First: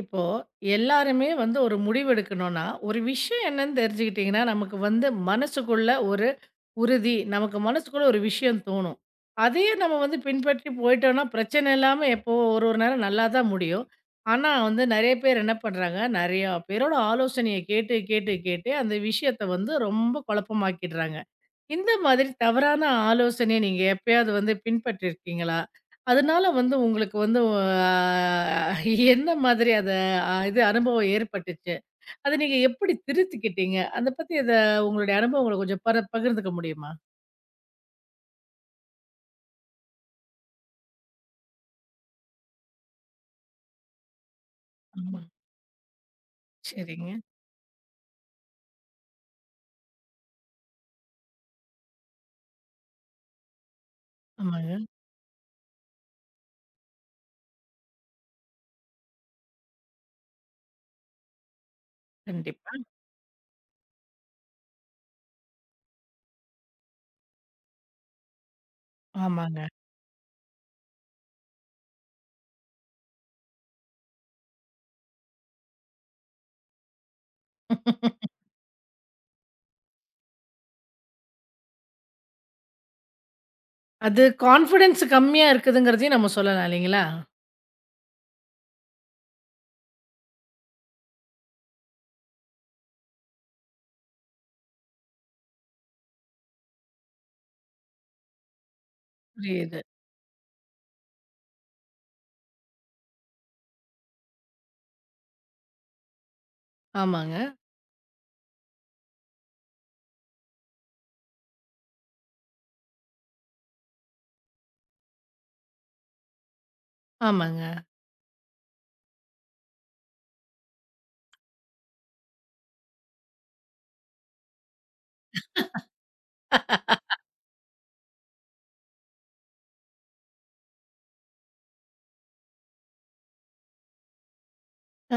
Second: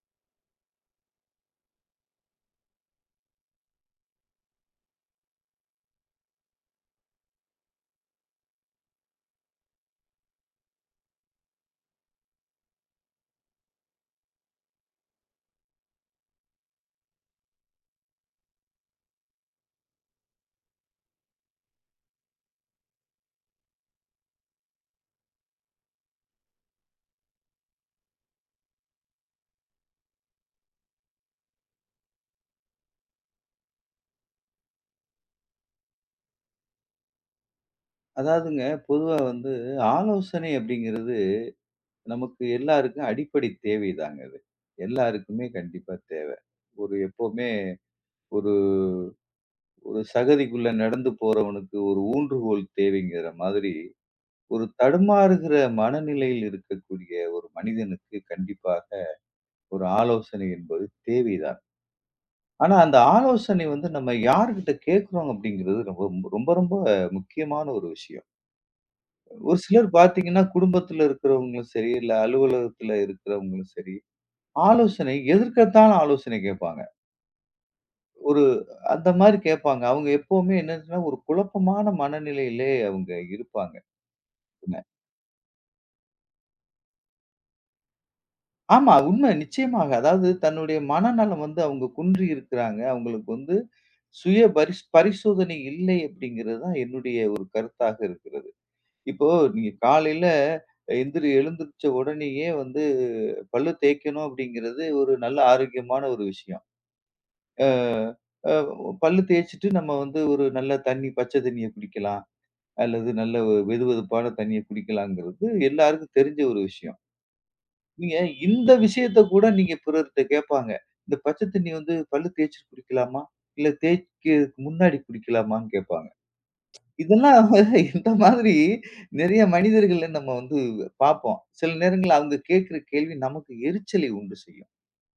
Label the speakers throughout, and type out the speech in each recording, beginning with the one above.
Speaker 1: இப்போ எல்லாருமே வந்து ஒரு முடிவு எடுக்கணும்னா, ஒரு விஷயம் என்னன்னு தெரிஞ்சுக்கிட்டீங்கன்னா, நமக்கு வந்து மனசுக்குள்ள ஒரு உறுதி, நமக்கு மனசுக்குள்ள ஒரு விஷயம் தோணும். அதையே நம்ம வந்து பின்பற்றி போயிட்டோம்னா, பிரச்சனை இல்லாம எப்போ ஒரு ஒரு நேரம் நல்லா தான் முடியும். ஆனா வந்து நெறைய பேர் என்ன பண்றாங்க, நெறையா பேரோட ஆலோசனைய கேட்டு, கேட்டு, கேட்டு அந்த விஷயத்த வந்து ரொம்ப குழப்பமாக்கிடுறாங்க. இந்த மாதிரி தவறான ஆலோசனைய நீங்க எப்பயாவது வந்து பின்பற்றியிருக்கீங்களா? அதனால வந்து உங்களுக்கு வந்து என்ன மாதிரி அத அ இது அனுபவம் ஏற்பட்டுச்சு? அத நீங்க எப்படி திருத்திக்கிட்டீங்க? அத பத்தி உங்களுடைய அனுபவங்கள கொஞ்சம் பகிர்ந்துக்க முடியுமா?
Speaker 2: அதாவதுங்க, பொதுவா வந்து ஆலோசனை அப்படிங்கிறது நமக்கு எல்லாருக்கும் அடிப்படை தேவைதாங்க அது.
Speaker 1: ஆமா.
Speaker 2: எல்லாருக்குமே கண்டிப்பா தேவ. ஒரு
Speaker 1: சரிங்க.
Speaker 2: எப்பவுமே ஒரு ஒரு சகதிக்குள்ள நடந்து போறவனுக்கு ஒரு ஊன்றுகோல் தேவைங்கிற மாதிரி, ஒரு
Speaker 1: ஆமாங்க.
Speaker 2: தடுமாறுகிற மனநிலையில் இருக்கக்கூடிய ஒரு மனிதனுக்கு கண்டிப்பாக ஒரு ஆலோசனை என்பது தேவைதான்.
Speaker 1: கண்டிப்பா.
Speaker 2: ஆனா அந்த ஆலோசனை வந்து நம்ம யார்கிட்ட கேட்கிறோம் அப்படிங்கிறது ரொம்ப ரொம்ப ரொம்ப முக்கியமான ஒரு விஷயம். ஒரு
Speaker 1: ஆமாங்க.
Speaker 2: சிலர் பார்த்தீங்கன்னா, குடும்பத்துல இருக்கிறவங்களும் சரி, இல்ல அலுவலகத்துல இருக்கிறவங்களும் சரி, ஆலோசனை எதற்கெடுத்தாலும் ஆலோசனை கேட்பாங்க. ஒரு அந்த மாரி கேட்பாங்க. அவங்க எப்பவுமே என்னதுன்னா, ஒரு குழப்பமான மனநிலையிலே அவங்க இருப்பாங்க.
Speaker 1: அது
Speaker 2: உண்ம.
Speaker 1: கான்ஃபிடன்ஸ் கம்மியா இருக்குதுங்கிறதையும் நம்ம சொல்லலாம் இல்லைங்களா?
Speaker 2: ஆமா, உண்ம நிச்சயமாக. அதாவது தன்னுடைய மனநலம் வந்து அவங்க குன்றி இருக்கிறாங்க. அவங்களுக்கு வந்து சுய பரிசோதனை இல்லை அப்படிங்கிறது தான் என்னுடைய ஒரு கருத்தாக இருக்கிறது. இப்போ நீங்க
Speaker 1: புரியுது.
Speaker 2: காலையில எழுந்திரிச்ச உடனேயே வந்து பல்லு தேய்க்கணும் அப்படிங்கிறது ஒரு நல்ல ஆரோக்கியமான ஒரு விஷயம்.
Speaker 1: ஆமாங்க,
Speaker 2: அ பல்லு தேய்ச்சுட்டு நம்ம வந்து ஒரு நல்ல தண்ணி, பச்சை தண்ணிய குடிக்கலாம். அல்லது நல்ல ஒரு வெதுவெதுப்பான தண்ணிய குடிக்கலாங்கிறது எல்லாருக்கும் தெரிஞ்ச ஒரு விஷயம்.
Speaker 1: ஆமாங்க.
Speaker 2: நீங்க இந்த விஷயத்த கூட நீங்க பிறர்ட்ட கேட்பாங்க. இந்த பச்சை தண்ணி வந்து பல்லு தேய்ச்சுட்டு குடிக்கலாமா? இல்ல தேய்க்கிறதுக்கு முன்னாடி குடிக்கலாமான்னு கேட்பாங்க. இதெல்லாம் இந்த மாதிரி நெறைய மனிதர்கள நம்ம வந்து பார்ப்போம். சில நேரங்கள்ல அவங்க கேட்கிற கேள்வி நமக்கு எரிச்சலை உண்டு செய்யும்.
Speaker 1: ஆ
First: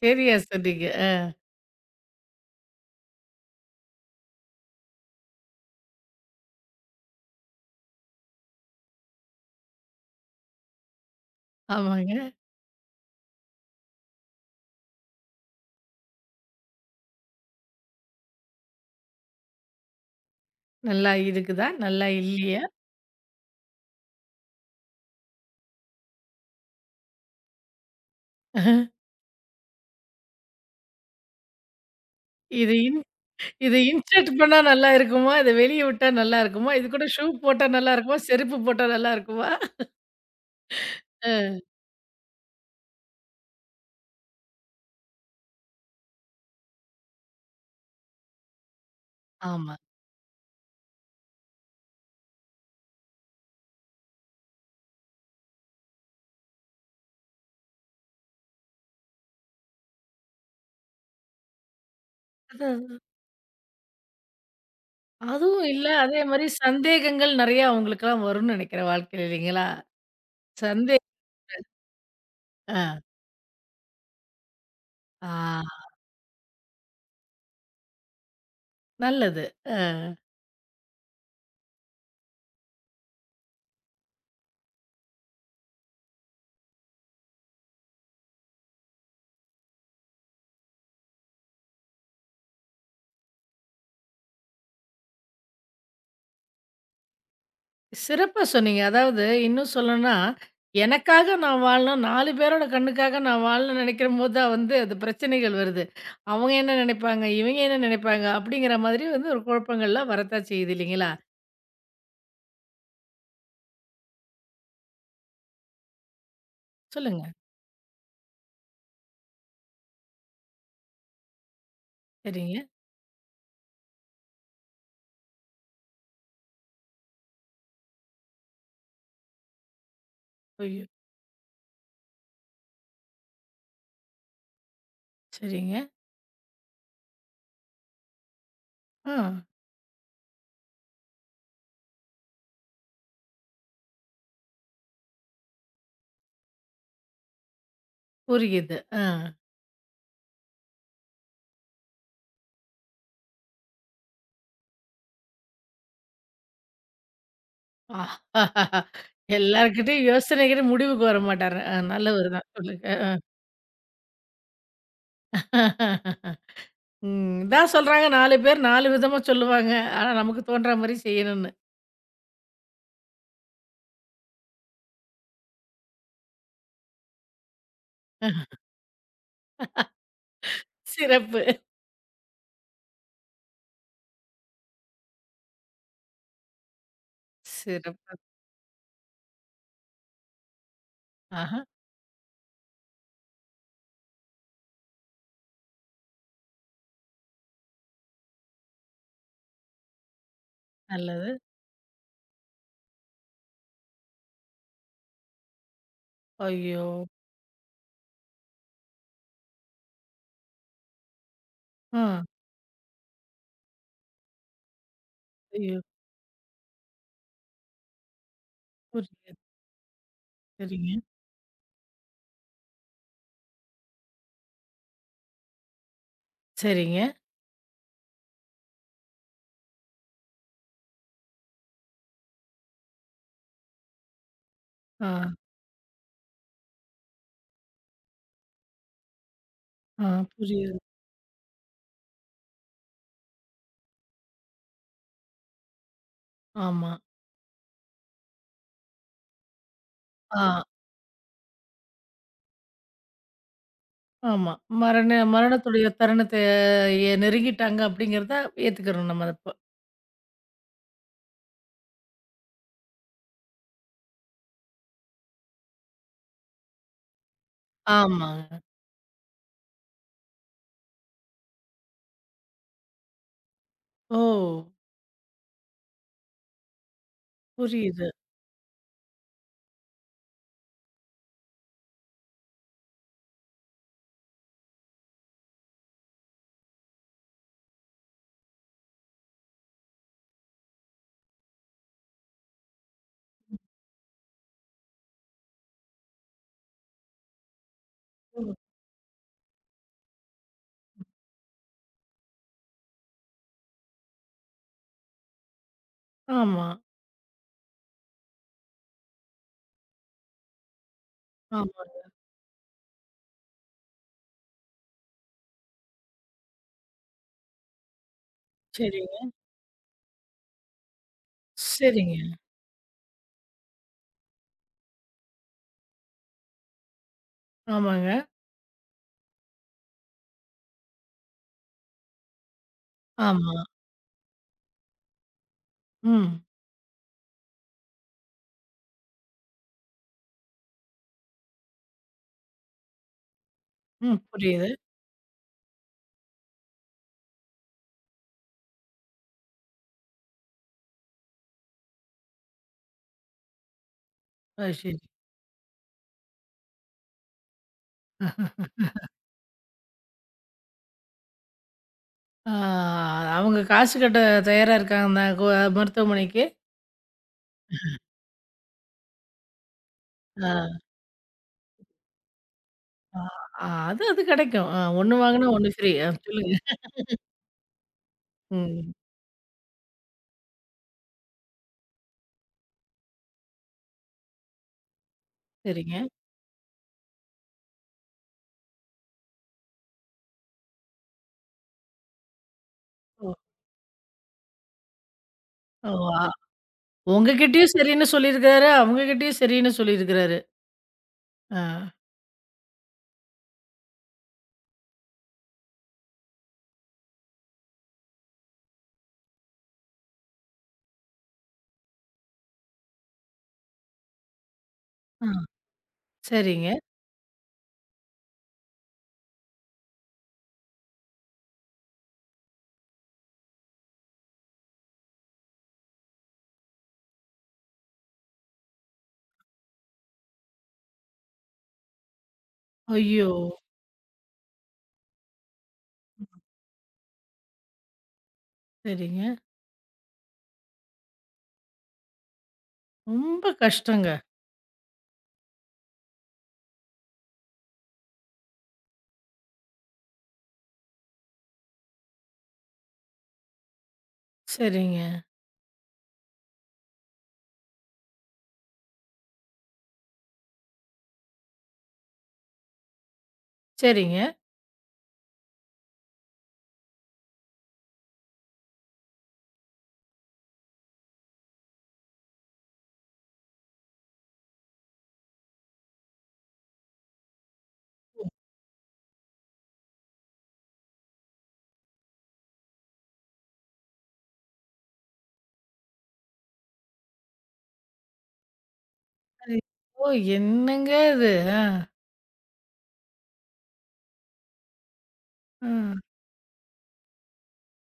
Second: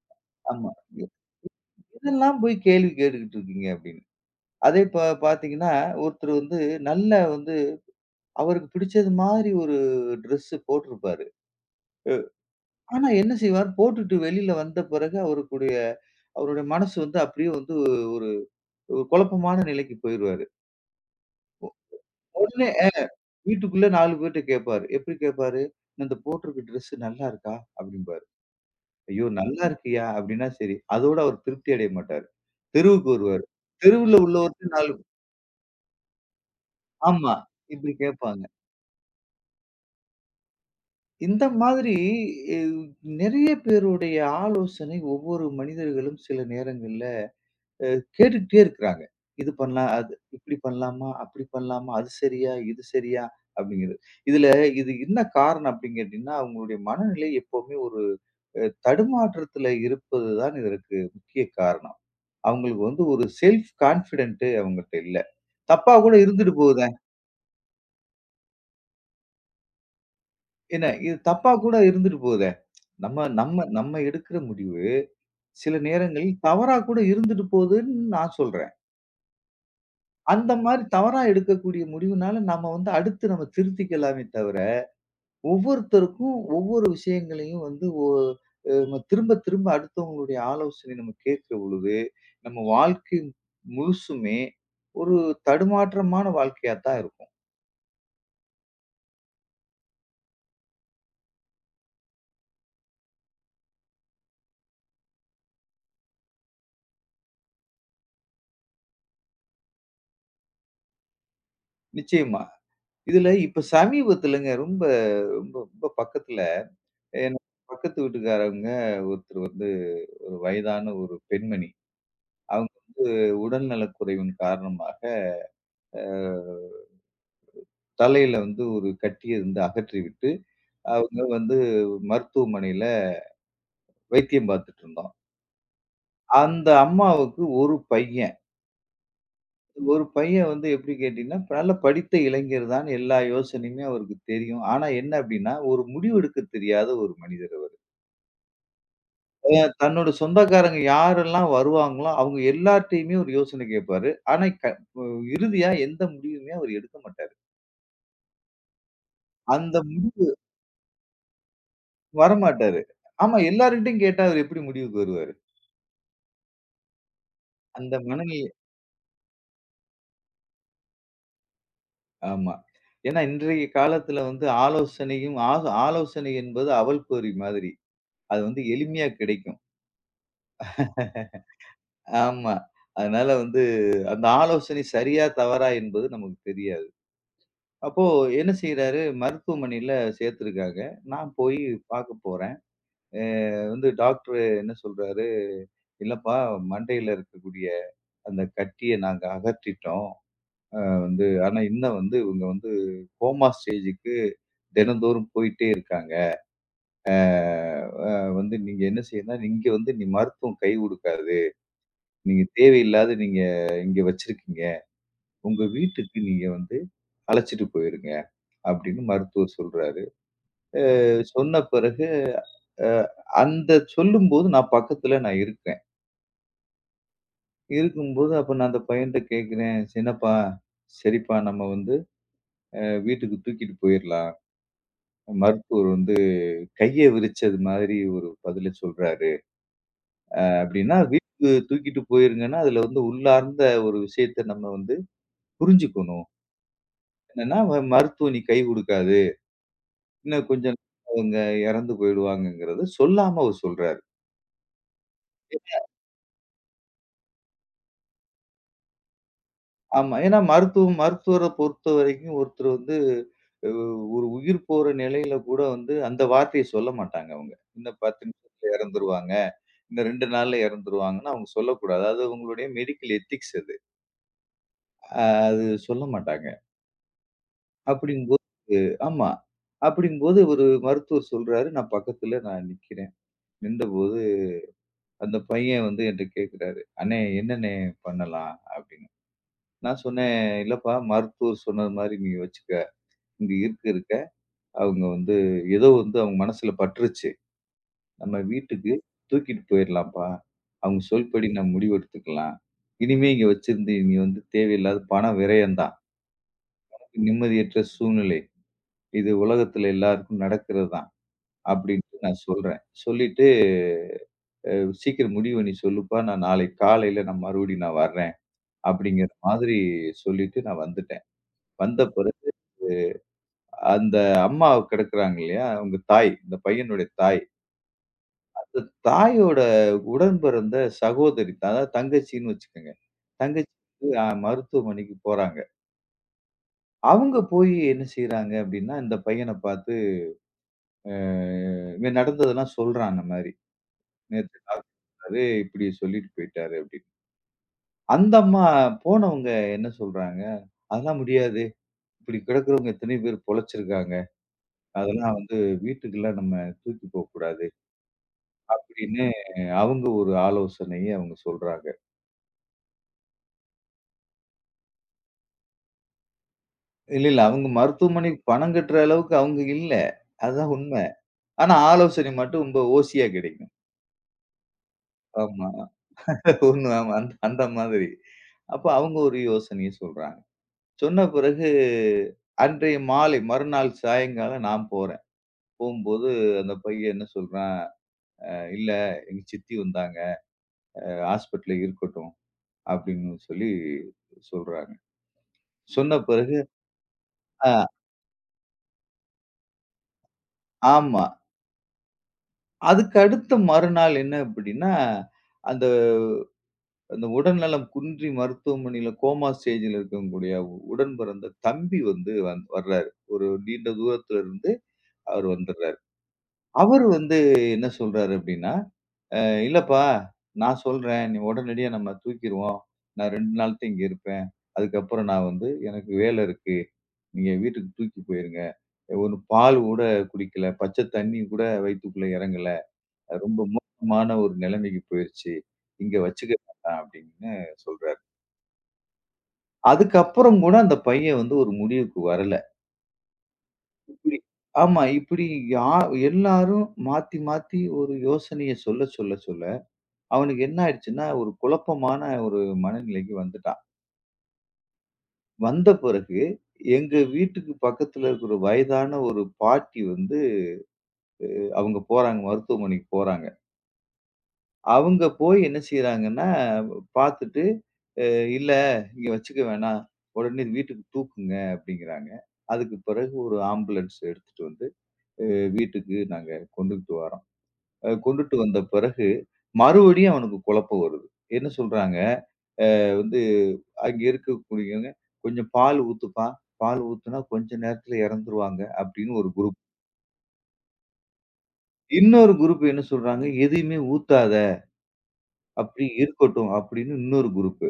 Speaker 1: சரியா
Speaker 2: ஆமா.
Speaker 1: சொன்னீங்க.
Speaker 2: எ "எதெல்லாம் போய் கேள்வி கேட்டுக்கிட்டு இருக்கீங்க?" அப்படின்னு. அதே இப்ப பார்த்தீங்கன்னா, ஒருத்தர் வந்து நல்ல வந்து அவருக்கு பிடிச்சது மாதிரி ஒரு ட்ரெஸ்ஸு போட்டிருப்பாரு.
Speaker 1: ஆமாங்க.
Speaker 2: ஆனா என்ன செய்வார், போட்டுட்டு வெளியில வந்த பிறகு அவருடைய மனசு வந்து அப்படியே வந்து ஒரு ஒரு குழப்பமான நிலைக்கு போயிருவாரு.
Speaker 1: நல்லா இருக்குதா? நல்லா இல்லையா?
Speaker 2: உடனே வீட்டுக்குள்ள 4 பேர்ட்ட கேட்பாரு. எப்படி கேட்பாரு? "இந்த போட்டிருக்க ட்ரெஸ் நல்லா இருக்கா?" அப்படிம்பாரு. "ஐயோ! நல்லா இருக்கியா?" அப்படின்னா சரி. அதோட அவர் திருப்தி அடைய மாட்டாரு.
Speaker 1: இது இன்
Speaker 2: தெருவுக்கு வருவாரு.
Speaker 1: இது
Speaker 2: தெருவுல
Speaker 1: இன்சர்ட் பண்ணா
Speaker 2: உள்ளவர்ட்ட
Speaker 1: நல்லா
Speaker 2: 4,
Speaker 1: இருக்குமா? இத வெளிய விட்டா நல்லா இருக்குமா? இது கூட ஷூ
Speaker 2: ஆமா,
Speaker 1: போட்டா நல்லா
Speaker 2: இப்படி
Speaker 1: இருக்குமா?
Speaker 2: கேட்பாங்க.
Speaker 1: செருப்பு போட்டா நல்லா இருக்குமா?
Speaker 2: இந்த
Speaker 1: அ.
Speaker 2: மாதிரி எவ் நெறைய பேருடைய ஆலோசனை ஒவ்வொரு மனிதர்களும் சில நேரங்கள்ல அ கேட்டுக்கிட்டே இருக்கிறாங்க. இது
Speaker 1: ஆமா.
Speaker 2: பண்ணலாம், அது இப்படி பண்ணலாமா? அப்படி பண்ணலாமா? அது சரியா? இது சரியா? அப்படிங்கிறது. இதுல இது என்ன காரணம் அப்படின்னு கேட்டீங்கன்னா, அவங்களுடைய மனநிலை எப்பவுமே ஒரு அ தடுமாற்றத்துல இருப்பது தான் இதற்கு முக்கிய காரணம். அவங்களுக்கு
Speaker 1: அதான்
Speaker 2: வந்து ஒரு செல்ஃப் கான்ஃபிடன்ட் அவங்கட்ட இல்ல.
Speaker 1: அதுவும் இல்ல,
Speaker 2: தப்பா கூட
Speaker 1: அதே மாரி
Speaker 2: இருந்துட்டு போகுதே.
Speaker 1: சந்தேகங்கள் நெறையா அவங்களுக்கெல்லாம் வரும்னு நெனைக்கிறேன் வாழ்க்கையில இல்லைங்களா?
Speaker 2: என்ன
Speaker 1: சந்தே
Speaker 2: இது தப்பா கூட இருந்துட்டு போகுதே.
Speaker 1: அ.
Speaker 2: நம்ம நம்ம நம்ம எடுக்கிற முடிவு
Speaker 1: ஆ
Speaker 2: சில நேரங்களில் தவறா கூட இருந்துட்டு போகுதுன்னு நான் சொல்றேன்.
Speaker 1: நல்லது. அ
Speaker 2: அந்த மாரி தவறா எடுக்கக்கூடிய முடிவுனால, நாம வந்து அடுத்து நம்ம திருத்திக்கலாமே தவிர, ஒவ்வொருத்தருக்கும் ஒவ்வொரு விஷயங்களையும் வந்து ஒ அ நம்ம திரும்ப திரும்ப அடுத்தவங்களுடைய ஆலோசனை நம்ம கேட்கிற பொழுது, நம்ம வாழ்க்கை முழுசுமே ஒரு தடுமாற்றமான வாழ்க்கையா தான் இருக்கும்.
Speaker 1: சிறப்பா சொன்னீங்க. அதாவது இன்னும் சொல்லணும்னா, எனக்காக நான் வாழணும், 4 பேரோட கண்ணுக்காக நான் வாழணும்னு நெனைக்கிறம்போது தான் வந்து அது பிரச்சனைகள் வருது. அவங்க என்ன நெனைப்பாங்க? இவங்க என்ன நெனைப்பாங்க? அப்படிங்கிற மாதிரி வந்து ஒரு குழப்பங்கள்லாம் வரத்தான் செய்யுது இல்லைங்களா?
Speaker 2: நிச்சயமா. இதுல இப்ப சமீபத்துலங்க ரொம்ப ரொம்ப ரொம்ப பக்கத்துல
Speaker 1: சொல்லுங்க.
Speaker 2: என் பக்கத்து வீட்டுக்காரவங்க ஒருத்தர் வந்து ஒரு வயதான ஒரு பெண்மணி.
Speaker 1: சரிங்க.
Speaker 2: அவங்க உடல்நலக் குறைவின் காரணமாக, அ தலையில வந்து ஒரு கட்டிய வந்து அகற்றிவிட்டு,
Speaker 1: ஐயோ!
Speaker 2: அவங்க வந்து மருத்துவமனையில வைத்தியம் பார்த்துட்டு இருந்தோம்.
Speaker 1: சரிங்க.
Speaker 2: அந்த அம்மாவுக்கு 1 பையன்.
Speaker 1: ஆ
Speaker 2: ஒரு பையன் வந்து எப்படி கேட்டீங்கன்னா, நல்ல படித்த இளைஞர் தான். எல்லா யோசனையுமே அவருக்கு தெரியும். ஆனா என்ன அப்படின்னா, ஒரு முடிவெடுக்க தெரியாத ஒரு மனிதர் அவரு.
Speaker 1: புரியுது. ஆ.
Speaker 2: அ தன்னோட சொந்தக்காரங்க யாரெல்லாம் வருவாங்களோ, அவங்க எல்லார்ட்டயுமே ஒரு யோசனை கேட்பாரு. ஆனா இறுதியா எந்த முடிவுமே அவர் எடுக்க மாட்டாரு. அந்த
Speaker 1: எல்லார்கிட்டயும்
Speaker 2: முடிவுக்கு
Speaker 1: யோசனைக்கிற முடிவுக்கு வரமாட்டாரு. நல்லவரு தான்.
Speaker 2: வரமாட்டாரு.
Speaker 1: சொல்லுங்க.
Speaker 2: ஆமா எல்லார்கிட்டயும் கேட்டா அவர் எப்படி முடிவுக்கு வருவாரு?
Speaker 1: ம். இதான்
Speaker 2: அந்த
Speaker 1: சொல்றாங்க 4
Speaker 2: மனநிலை
Speaker 1: பேர் 4 விதமா சொல்லுவாங்க. ஆனா நமக்கு தோன்றா மாரி செய்யணும்னு.
Speaker 2: ஆமா. ஏன்னா இன்றைய காலத்துல வந்து ஆலோசனை என்பது அவல் பொரி மாதிரி. அது வந்து எளிமையா கிடைக்கும்.
Speaker 1: சிறப்பு.
Speaker 2: ஆமா. அதனால வந்து அந்த ஆலோசனை சரியா, தவறா என்பது நமக்கு தெரியாது. அப்போ
Speaker 1: சிறப்பு.
Speaker 2: என்ன செய்றாரு, மருத்துவமனையில சேர்த்துருக்காங்க. நான் போய்
Speaker 1: ஆஹா!
Speaker 2: பார்க்க போறேன். அ வந்து டாக்டர் என்ன சொல்றாரு, "இல்லப்பா மண்டையில இருக்கக்கூடிய அந்த கட்டிய நாங்க அகற்றிட்டோம். வந்து
Speaker 1: நல்லது.
Speaker 2: ஆனா இன்னும் வந்து இவங்க வந்து கோமா ஸ்டேஜுக்கு தினந்தோறும் போயிட்டே இருக்காங்க."
Speaker 1: ஐயோ!
Speaker 2: அ வந்து நீங்க என்ன செய்யணும்னா, இங்க வந்து நீ மருத்துவம் கை குடுக்காது.
Speaker 1: ஆ.
Speaker 2: நீங்க தேவையில்லாத நீங்க இங்க வச்சிருக்கீங்க. உங்க
Speaker 1: ஐயோ!
Speaker 2: வீட்டுக்கு நீங்க வந்து அழைச்சிட்டு போயிருங்க." அப்படின்னு
Speaker 1: புரியுது.
Speaker 2: மருத்துவர் சொல்றாரு.
Speaker 1: சரிங்க.
Speaker 2: சொன்ன பிறகு அ அந்த சொல்லும்போது நான் பக்கத்துல நான் இருக்கேன்.
Speaker 1: சரிங்க.
Speaker 2: இருக்கும்போது அப்ப நான் அந்த பையன்ட்ட கேட்கிறேன், "என்னப்பா, சரிப்பா நம்ம வந்து வீட்டுக்கு தூக்கிட்டு போயிரலாம்.
Speaker 1: ஆ.
Speaker 2: மருத்துவர் வந்து கைய விரிச்சது மாதிரி ஒரு பதில சொல்றாரு."
Speaker 1: ஆ. புரியுது.
Speaker 2: அப்படின்னா, வீட்டுக்கு தூக்கிட்டு போயிருங்கன்னா, அதுல வந்து உள்ளார்ந்த ஒரு விஷயத்த நம்ம வந்து புரிஞ்சுக்கணும்.
Speaker 1: ஆமா.
Speaker 2: என்னன்னா மருத்துவ நீ கை குடுக்காது. இன்னும்
Speaker 1: ஆ.
Speaker 2: கொஞ்சம் அவங்க இறந்து போயிடுவாங்கங்கிறத சொல்லாம அவர் சொல்றாரு.
Speaker 1: ஆமா. மரணத்துடைய தருணத்த நெருங்கிட்டாங்க அப்படிங்கிறத ஏத்துக்கிறணும் நம்ம அப்போ.
Speaker 2: ஆமா. ஏன்னா மருத்துவர பொறுத்தவரைக்கும் ஒருத்தர் வந்து அ ஒரு உயிர் போற நிலையில கூட வந்து அந்த வார்த்தைய சொல்ல மாட்டாங்க அவங்க. இன்னும் 10
Speaker 1: ஆமாங்க.
Speaker 2: நிமிஷத்துல இறந்துருவாங்க. இன்னும் 2 நாள்ல இறந்துருவாங்கன்னு அவங்க சொல்லக்கூடாது. அது அவங்களுடைய மெடிக்கல் எத்திக்ஸ் அது.
Speaker 1: ஓ!
Speaker 2: அ அது சொல்ல மாட்டாங்க.
Speaker 1: புரியுது.
Speaker 2: அப்படிங்கும்போது ஆமா. அப்படிங்கும்போது ஒரு மருத்துவர் சொல்றாரு. நான் பக்கத்துல நான் நிக்கிறேன். நின்றபோது அந்த பையன் வந்து என்ட்ட கேட்குறாரு, "அண்ணே என்னண்ணே பண்ணலாம்?" அப்படின்னு. நான் சொன்னேன், "இல்லப்பா மருத்துவர் சொன்னது மாரி நீ வச்சுக்க. இங்க இருக்க இருக்க அவங்க வந்து ஏதோ வந்து அவங்க மனசுல பட்டுருச்சு. நம்ம
Speaker 1: ம்.
Speaker 2: வீட்டுக்கு தூக்கிட்டு போயிரலாம்ப்பா. அவங்க சொல்படி நம்ம முடிவு எடுத்துக்கலாம். இனிமே இங்க வச்சிருந்து நீ வந்து தேவையில்லாத பண விரயம் தான்.
Speaker 1: ஆமா,
Speaker 2: நிம்மதியற்ற சூழ்நிலை. இது உலகத்துல எல்லாருக்கும் நடக்கிறது தான்."
Speaker 1: ஆமா.
Speaker 2: அப்படின்ட்டு நான் சொல்றேன். சொல்லிட்டு "சீக்கிரம் முடிவு பண்ணி சொல்லுப்பா. நான் நாளைக்கு காலையில நான் மறுபடியும் நான் வர்றேன்."
Speaker 1: சரிங்க,
Speaker 2: அப்படிங்கிற மாதிரி சொல்லிட்டு நான் வந்துட்டேன். வந்த
Speaker 1: சரிங்க.
Speaker 2: பிறகு அந்த அம்மா கிடக்குறாங்க இல்லையா? அவங்க தாய், இந்த பையனுடைய தாய்.
Speaker 1: ஆமாங்க.
Speaker 2: அந்த தாயோட உடன்பிறந்த சகோதரி தான். அதாவது தங்கச்சின்னு வச்சுக்கங்க.
Speaker 1: ஆமா.
Speaker 2: தங்கச்சி வந்து மருத்துவமனைக்கு போறாங்க.
Speaker 1: ம்,
Speaker 2: அவங்க போய் என்ன செய்றாங்க அப்படின்னா, இந்த பையன பார்த்து அ இவன் நடந்ததெல்லாம் சொல்றான் அந்த மாரி.
Speaker 1: ம்.
Speaker 2: நேத்து
Speaker 1: புரியுது.
Speaker 2: டாக்டர் சொன்னாரு, இப்படி சொல்லிட்டு போயிட்டாரு அப்படின்னு. அந்த அம்மா போனவங்க என்ன சொல்றாங்க? அதெல்லாம் முடியாது. இப்படி கிடக்கிறவங்க எத்தனையோ பேர் பொழச்சிருக்காங்க.
Speaker 1: அது சரி.
Speaker 2: அதெல்லாம் வந்து வீட்டுக்கெல்லாம் நம்ம தூக்கி போக்கூடாது. அப்படின்னு அவங்க ஒரு ஆலோசனைய அவங்க சொல்றாங்க.
Speaker 1: ஆ அவங்க காசு கட்ட தயாரா இருக்காங்கன்னா மருத்துவமனைக்கு.
Speaker 2: இல்ல, இல்ல. அவங்க மருத்துவமனைக்கு பணம் கட்டுற அளவுக்கு அவங்க இல்ல. அதுதான்
Speaker 1: ஆ,
Speaker 2: உண்ம. ஆனா ஆலோசனை மட்டும் ரொம்ப
Speaker 1: ஆ,
Speaker 2: ஓசியா
Speaker 1: ஆ
Speaker 2: கிடைக்கும்.
Speaker 1: அது அது கிடைக்கும். 1 வாங்குனா
Speaker 2: ஆமா.
Speaker 1: 1 ஃப்ரீ. சொல்லுங்க.
Speaker 2: ஒண்ணு ஆமா. அந்த அந்த மாதிரி. அப்ப
Speaker 1: ம்.
Speaker 2: அவங்க ஒரு யோசனைய சொல்றாங்க. சொன்ன பிறகு அன்றைய மாலை மறுநாள் சாயங்காலம் நான் போறேன்.
Speaker 1: சரிங்க.
Speaker 2: போம்போது அந்த பையன் என்ன சொல்றான், "இல்ல எங்க சித்தி வந்தாங்க. ஹாஸ்பிட்டல்ல இருக்கட்டும்."
Speaker 1: ஓ!
Speaker 2: அப்படின்னு சொல்லி சொல்றாங்க.
Speaker 1: ஓ!
Speaker 2: சொன்ன
Speaker 1: ஆ
Speaker 2: பிறகு
Speaker 1: உங்ககிட்டயும்
Speaker 2: அ
Speaker 1: சரின்னு சொல்லியிருக்கிறாரு, அவங்ககிட்டயும் சரின்னு சொல்லியிருக்கிறாரு.
Speaker 2: ஆமா.
Speaker 1: ஆ,
Speaker 2: அதுக்கு அடுத்த மறுநாள் என்ன அப்படின்னா, அந்த அந்த உடல்நலம் குன்றி மருத்துவமனையில கோமா ஸ்டேஜ்ல இருக்கக்கூடிய உ- உடன் பிறந்த தம்பி வந்து வந் வர்றாரு. ஒரு நீண்ட தூரத்துல இருந்து அவர்
Speaker 1: ஆ.
Speaker 2: வந்துடுறாரு.
Speaker 1: சரிங்க.
Speaker 2: அவரு வந்து என்ன சொல்றாரு அப்படின்னா, இல்லப்பா நான் சொல்றேன். நீ உடனடியா நம்ம தூக்கிருவோம். நான் 2 நாள் தான் இங்க இருப்பேன். அதுக்கப்புறம் நான் வந்து எனக்கு வேலை இருக்கு. நீங்க வீட்டுக்கு தூக்கி போயிருங்க. 1 பால் கூட குடிக்கல. பச்சை தண்ணி கூட வயித்துக்குள்ள இறங்கல."
Speaker 1: ஐயோ!
Speaker 2: ரொம்ப மோசமான ஒரு நிலைமைக்கு போயிருச்சு. இங்க வச்சுக்க வேண்டாம் அப்படின்னு சொல்றாரு.
Speaker 1: சரிங்க.
Speaker 2: அதுக்கப்புறம் கூட அந்த பையன் வந்து ஒரு முடிவுக்கு வரல.
Speaker 1: ரொம்ப கஷ்டங்க.
Speaker 2: இப்படி ஆமா. இப்படி யா எல்லாரும் மாத்தி, மாத்தி ஒரு யோசனைய சொல்ல, சொல்ல, சொல்ல அவனுக்கு என்ன ஆயிடுச்சுன்னா, ஒரு குழப்பமான ஒரு மனநிலைக்கு வந்துட்டான்.
Speaker 1: சரிங்க.
Speaker 2: வந்த பிறகு எங்க வீட்டுக்கு பக்கத்துல இருக்கிற வயதான ஒரு பாட்டி வந்து அவங்க போறாங்க மருத்துவமனைக்கு போறாங்க.
Speaker 1: சரிங்க.
Speaker 2: அவங்க போய் என்ன செய்றாங்கன்னா, பாத்துட்டு, அ "இல்ல இங்க வச்சுக்க வேணாம். உடனே வீட்டுக்கு தூக்குங்க" அப்படிங்கிறாங்க. அதுக்கு பிறகு ஒரு ஆம்புலன்ஸ் எடுத்துட்டு வந்து, அ வீட்டுக்கு நாங்க கொண்டுகிட்டு வரோம். கொண்டுட்டு வந்த பிறகு, மறுபடியும் அவனுக்கு குழப்பம் வருது. என்ன சொல்றாங்க, வந்து அங்க இருக்கக்கூடியவங்க, "கொஞ்சம் பால் ஊத்துப்பா. பால் ஊத்துனா கொஞ்ச நேரத்துல இறந்துருவாங்க" அப்படின்னு ஒரு
Speaker 1: அது
Speaker 2: குரூப்.
Speaker 1: ஓ! என்னங்க இது? ஆ,
Speaker 2: இன்னொரு குரூப் என்ன சொல்றாங்க, "எதையுமே ஊத்தாத,
Speaker 1: ஆ,
Speaker 2: அப்படியே இருக்கட்டும்" அப்படின்னு இன்னொரு குரூப்.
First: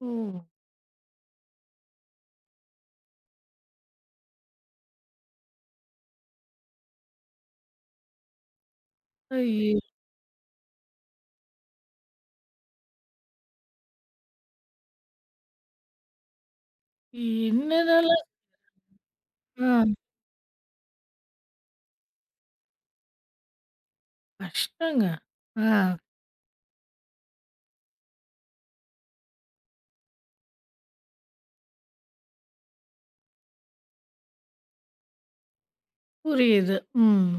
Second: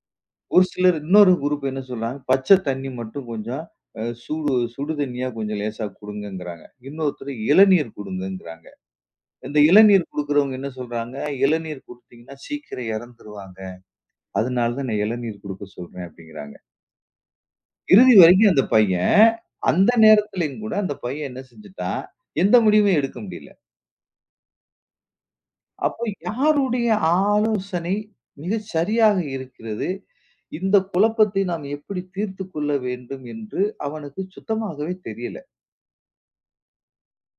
Speaker 1: ஓ!
Speaker 2: ஒரு சிலர் இன்னொரு குரூப் என்ன சொல்றாங்க, பச்சை தண்ணி மட்டும் கொஞ்சம் சூடு சுடு தண்ணியா கொஞ்சம் லேசா குடுங்கங்கிறாங்க. இன்னொருத்தர் இளநீர் குடுங்கங்கிறாங்க. இந்த
Speaker 1: ஐயோ!
Speaker 2: இளநீர் குடுக்குறவங்க என்ன சொல்றாங்க, இளநீர் குடுத்தீங்கன்னா சீக்கிரம் இறந்துருவாங்க. அதனால தான் நான் இளநீர் குடுக்க சொல்றேன் அப்படிங்கிறாங்க. இறுதி
Speaker 1: என்னதெல்லாம்
Speaker 2: வரைக்கும் அந்த பையன்
Speaker 1: ஆ
Speaker 2: அந்த நேரத்திலயும் கூட அந்த பையன் என்ன செஞ்சுட்டான், எந்த முடிவும் எடுக்க முடியல.
Speaker 1: கஷ்டங்க. ஆ
Speaker 2: அப்போ யாருடைய ஆலோசனை மிகச் சரியாக இருக்கிறது? இந்த குழப்பத்தை நாம் எப்படி தீர்த்துக் கொள்ள வேண்டும் என்று அவனுக்கு சுத்தமாகவே தெரியல.
Speaker 1: புரியுது. ம்.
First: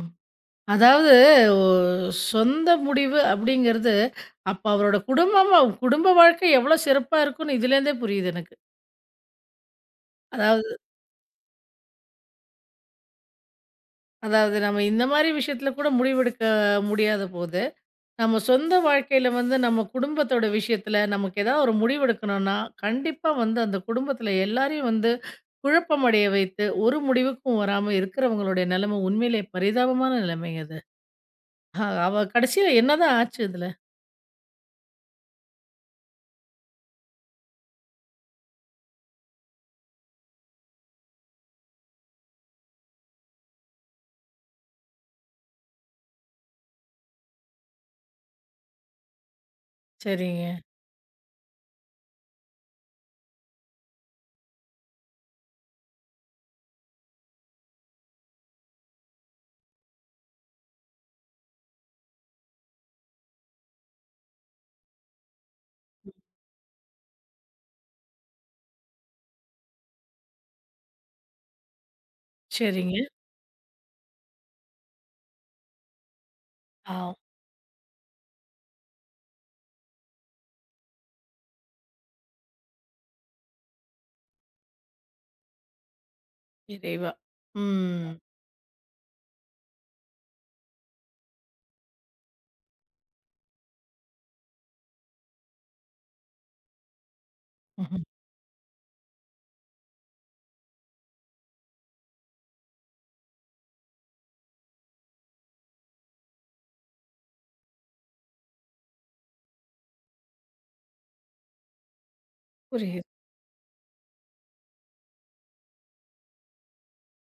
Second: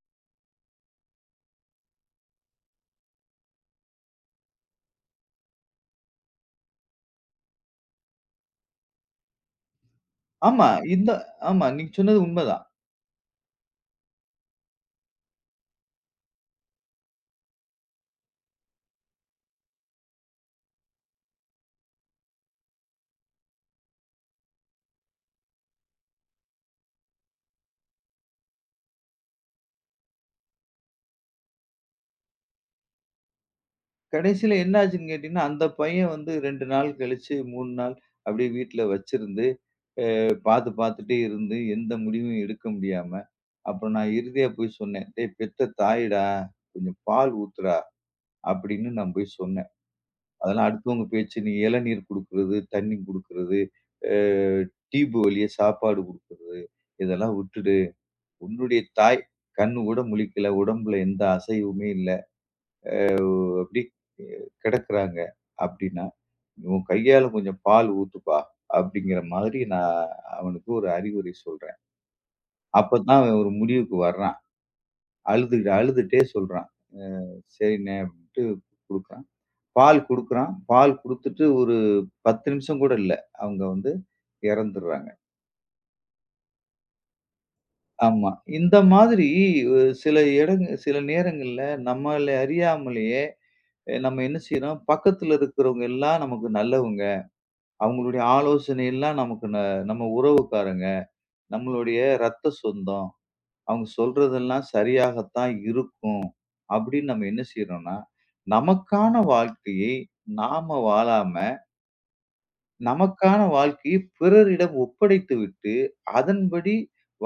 Speaker 1: அதாவது ஒ சொந்த முடிவு அப்படிங்கிறது, அப்ப அவரோட குடும்ப வாழ்க்கை எவ்வளோ சிறப்பா இருக்கும்னு இதுலேருந்தே புரியுது எனக்கு.
Speaker 2: ஆமா,
Speaker 1: அதாவது
Speaker 2: இந்த ஆமா நீங்க சொன்னது உண்மதான்.
Speaker 1: அதாவது நம்ம இந்த மாரி விஷயத்துல கூட முடிவெடுக்க முடியாத போது நம்ம சொந்த வாழ்க்கையில வந்து நம்ம குடும்பத்தோட விஷயத்துல நமக்கு ஏதாவது ஒரு முடிவெடுக்கணும்னா, கண்டிப்பா வந்து அந்த குடும்பத்துல எல்லாரையும் வந்து குழப்பமடைய வைத்து, ஒரு முடிவுக்கும் வராம இருக்கிறவங்களுடைய நிலைமை உண்மையிலே பரிதாபமான நிலைமைங்க அது. அவ கடைசியில என்னதான் ஆச்சு இதுல?
Speaker 2: கடைசியில என்ன ஆச்சுன்னு கேட்டீங்கன்னா, அந்த பையன் வந்து 2 நாள் கழிச்சு 3 நாள் அப்படியே வீட்ல வச்சிருந்து, பாத்து பாத்துட்டே இருந்து எந்த முடிவும் எடுக்க முடியாம, அப்புறம் நான் இறுதியா போய் சொன்னேன். "டேய் பெத்த தாயிடா, கொஞ்சம் பால் ஊத்துடா" அப்படின்னு நான் போய் சொன்னேன்.
Speaker 1: சரிங்க,
Speaker 2: அதெல்லாம் அடுத்தவங்க பேச்சு நீ இளநீர் குடுக்குறது, தண்ணி குடுக்குறது, அ டியூப் வழியா சாப்பாடு குடுக்குறது, இதெல்லாம் விட்டுடு. உன்னுடைய தாய் கண்ணு கூட முழிக்கல, உடம்புல எந்த அசைவுமே இல்ல. அப்படி கிடக்குறாங்க அப்படின்னா, "உன் கையால கொஞ்சம் பால் ஊத்துப்பா" அப்படிங்கிற மாதிரி நான் அவனுக்கு ஒரு அறிவுரை சொல்றேன்.
Speaker 1: சரிங்க.
Speaker 2: அப்பதான் அவன் ஒரு முடிவுக்கு வர்றான். அழுதுகிட்டு அழுதுட்டே சொல்றான்.
Speaker 1: ஆ
Speaker 2: சரிண்ணே அப்படின்ட்டு குடுக்குறான். பால் குடுக்குறான். பால் குடுத்துட்டு ஒரு 10 நிமிஷம் கூட இல்ல. அவங்க வந்து இறந்துர்றாங்க.
Speaker 1: இறைவா! ம்.
Speaker 2: ஆமா. இந்த மாதிரி சில சில நேரங்கள்ல நம்மள அறியாமலேயே நம்ம என்ன செய்றோம், பக்கத்துல இருக்கிறவங்க எல்லாம் நமக்கு நல்லவங்க.
Speaker 1: ம்ஹ்ம்.
Speaker 2: அவங்களுடைய ஆலோசனை எல்லாம் நமக்கு நம்ம உறவுக்காரங்க, நம்மளுடைய ரத்த சொந்தம். அவங்க சொல்றதெல்லாம் சரியாகத்தான் இருக்கும். அப்படின்னு நம்ம என்ன செய்றோம்னா, நமக்கான வாழ்க்கையை நாம வாழாம
Speaker 1: புரியுது.
Speaker 2: நமக்கான வாழ்க்கையை பிறரிடம் ஒப்படைத்து விட்டு, அதன்படி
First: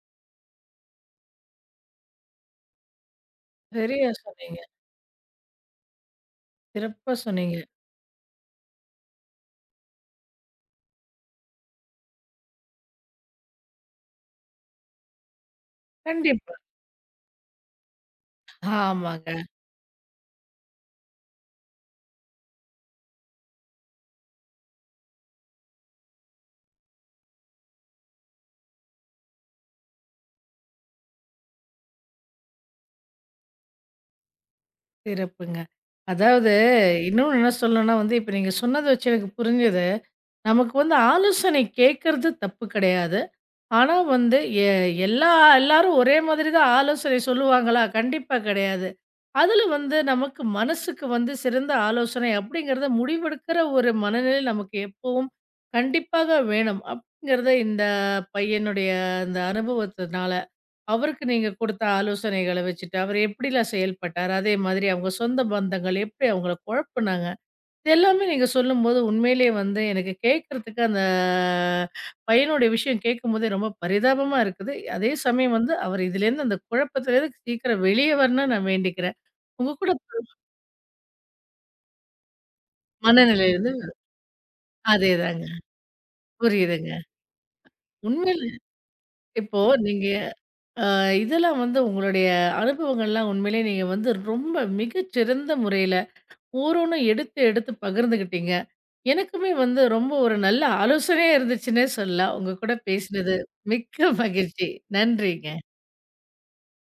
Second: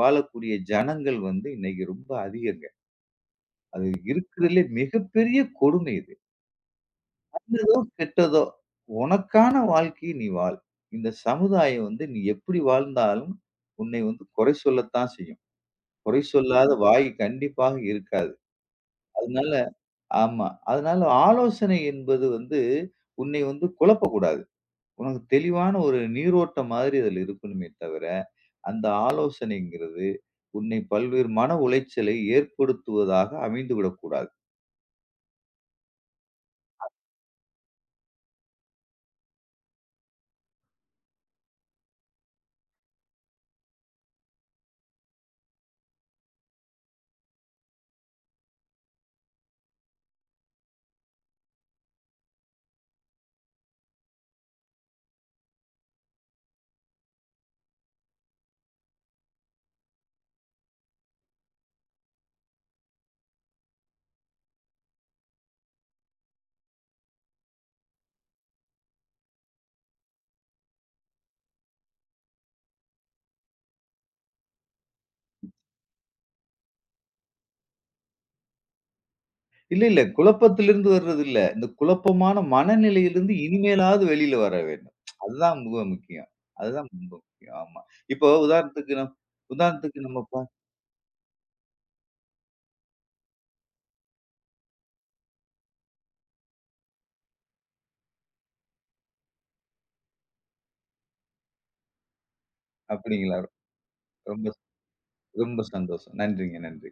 Speaker 2: வாழக்கூடிய ஜனங்கள் வந்து இன்னைக்கு ரொம்ப அதிகங்க. அது
Speaker 1: சரியா சொன்னீங்க.
Speaker 2: இருக்கிறதுலே மிகப்பெரிய கொடுமை இது.
Speaker 1: சிறப்பா சொன்னீங்க.
Speaker 2: நல்லதோ, கெட்டதோ உனக்கான வாழ்க்கைய நீ வாழ். இந்த சமுதாயம் வந்து நீ எப்படி வாழ்ந்தாலும் உன்னை வந்து குறை சொல்லத்தான் செய்யும். குறை
Speaker 1: கண்டிப்பா.
Speaker 2: சொல்லாத வாய் கண்டிப்பாக இருக்காது.
Speaker 1: ஆமாங்க.
Speaker 2: அதனால ஆமா. அதனால ஆலோசனை என்பது வந்து உன்னை வந்து குழப்பக்கூடாது. உனக்கு தெளிவான ஒரு நீரோட்டம் மாதிரி அதில இருக்கணுமே தவிர அந்த ஆலோசனைங்கிறது உன்னை பல்வேறு மன உளைச்சலை ஏற்படுத்துவதாக அமைந்து விடக்கூடாது.
Speaker 1: சிறப்புங்க. அதாவது இன்னொன்னு என்ன சொல்லணும்னா வந்து, இப்ப நீங்க சொன்னத வச்சு எனக்கு புரிஞ்சது நமக்கு வந்து ஆலோசனை கேட்கறது தப்பு கிடையாது. ஆனா வந்து எ எல்லா எல்லாரும் ஒரே மாதிரி தான் ஆலோசனை சொல்லுவாங்களா? கண்டிப்பா கிடையாது. அதுல வந்து நமக்கு மனசுக்கு வந்து சிறந்த ஆலோசனை அப்படிங்கிறத முடிவெடுக்கிற ஒரு மனநிலை நமக்கு எப்பவும் கண்டிப்பாக வேணும். அப்படிங்கிறத இந்த பையனுடைய அந்த அனுபவத்தினால, அவருக்கு நீங்க கொடுத்த ஆலோசனைகள வச்சுட்டு, அவர் எப்படிலாம் செயல்பட்டாரு? அதே மாதிரி அவங்க சொந்த பந்தங்கள் எப்படி அவங்கள குழப்புனாங்க? இது எல்லாமே நீங்க சொல்லும்போது உண்மையிலேயே வந்து எனக்கு கேட்கறதுக்கு அந்த பையனுடைய விஷயம் கேட்கும்போதே ரொம்ப பரிதாபமா இருக்குது. அதே சமயம் வந்து அவர் இதுலேருந்து அந்த குழப்பத்திலேருந்து சீக்கிரம் வெளியே வரணும்னு நான் வேண்டிக்கிறேன். உங்க
Speaker 2: இல்ல,
Speaker 1: கூட
Speaker 2: இல்ல. குழப்பத்திலிருந்து வர்றது இல்ல. இந்த குழப்பமான மனநிலையிலிருந்து
Speaker 1: மனநிலையிலிருந்து
Speaker 2: இனிமேலாவது வெளியில வர வேண்டும்.
Speaker 1: அதேதாங்க.
Speaker 2: அதுதான் மிக முக்கியம். அதுதான்
Speaker 1: புரியுதுங்க.
Speaker 2: ரொம்ப முக்கியம். ஆமா. இப்போ
Speaker 1: உண்மையிலே
Speaker 2: உதாரணத்துக்கு நம்
Speaker 1: இப்போ
Speaker 2: உதாரணத்துக்கு
Speaker 1: நீங்க
Speaker 2: நம்ம
Speaker 1: அ இதெல்லாம் வந்து உங்களுடைய அனுபவங்கள்லாம் உண்மையிலேயே நீங்க வந்து ரொம்ப மிகச்சிறந்த முறையில, ஒவ்வொன்னும் எடுத்து எடுத்து பகிர்ந்துகிட்டீங்க. எனக்குமே வந்து ரொம்ப ஒரு நல்ல ஆலோசனையா இருந்துச்சுன்னே சொல்லலாம். உங்க கூட
Speaker 2: அப்படிங்களா?
Speaker 1: பேசினது மிக்க
Speaker 2: ரொம்ப
Speaker 1: மகிழ்ச்சி. நன்றிங்க.
Speaker 2: ரொம்ப சந்தோஷம். நன்றிங்க, நன்றி.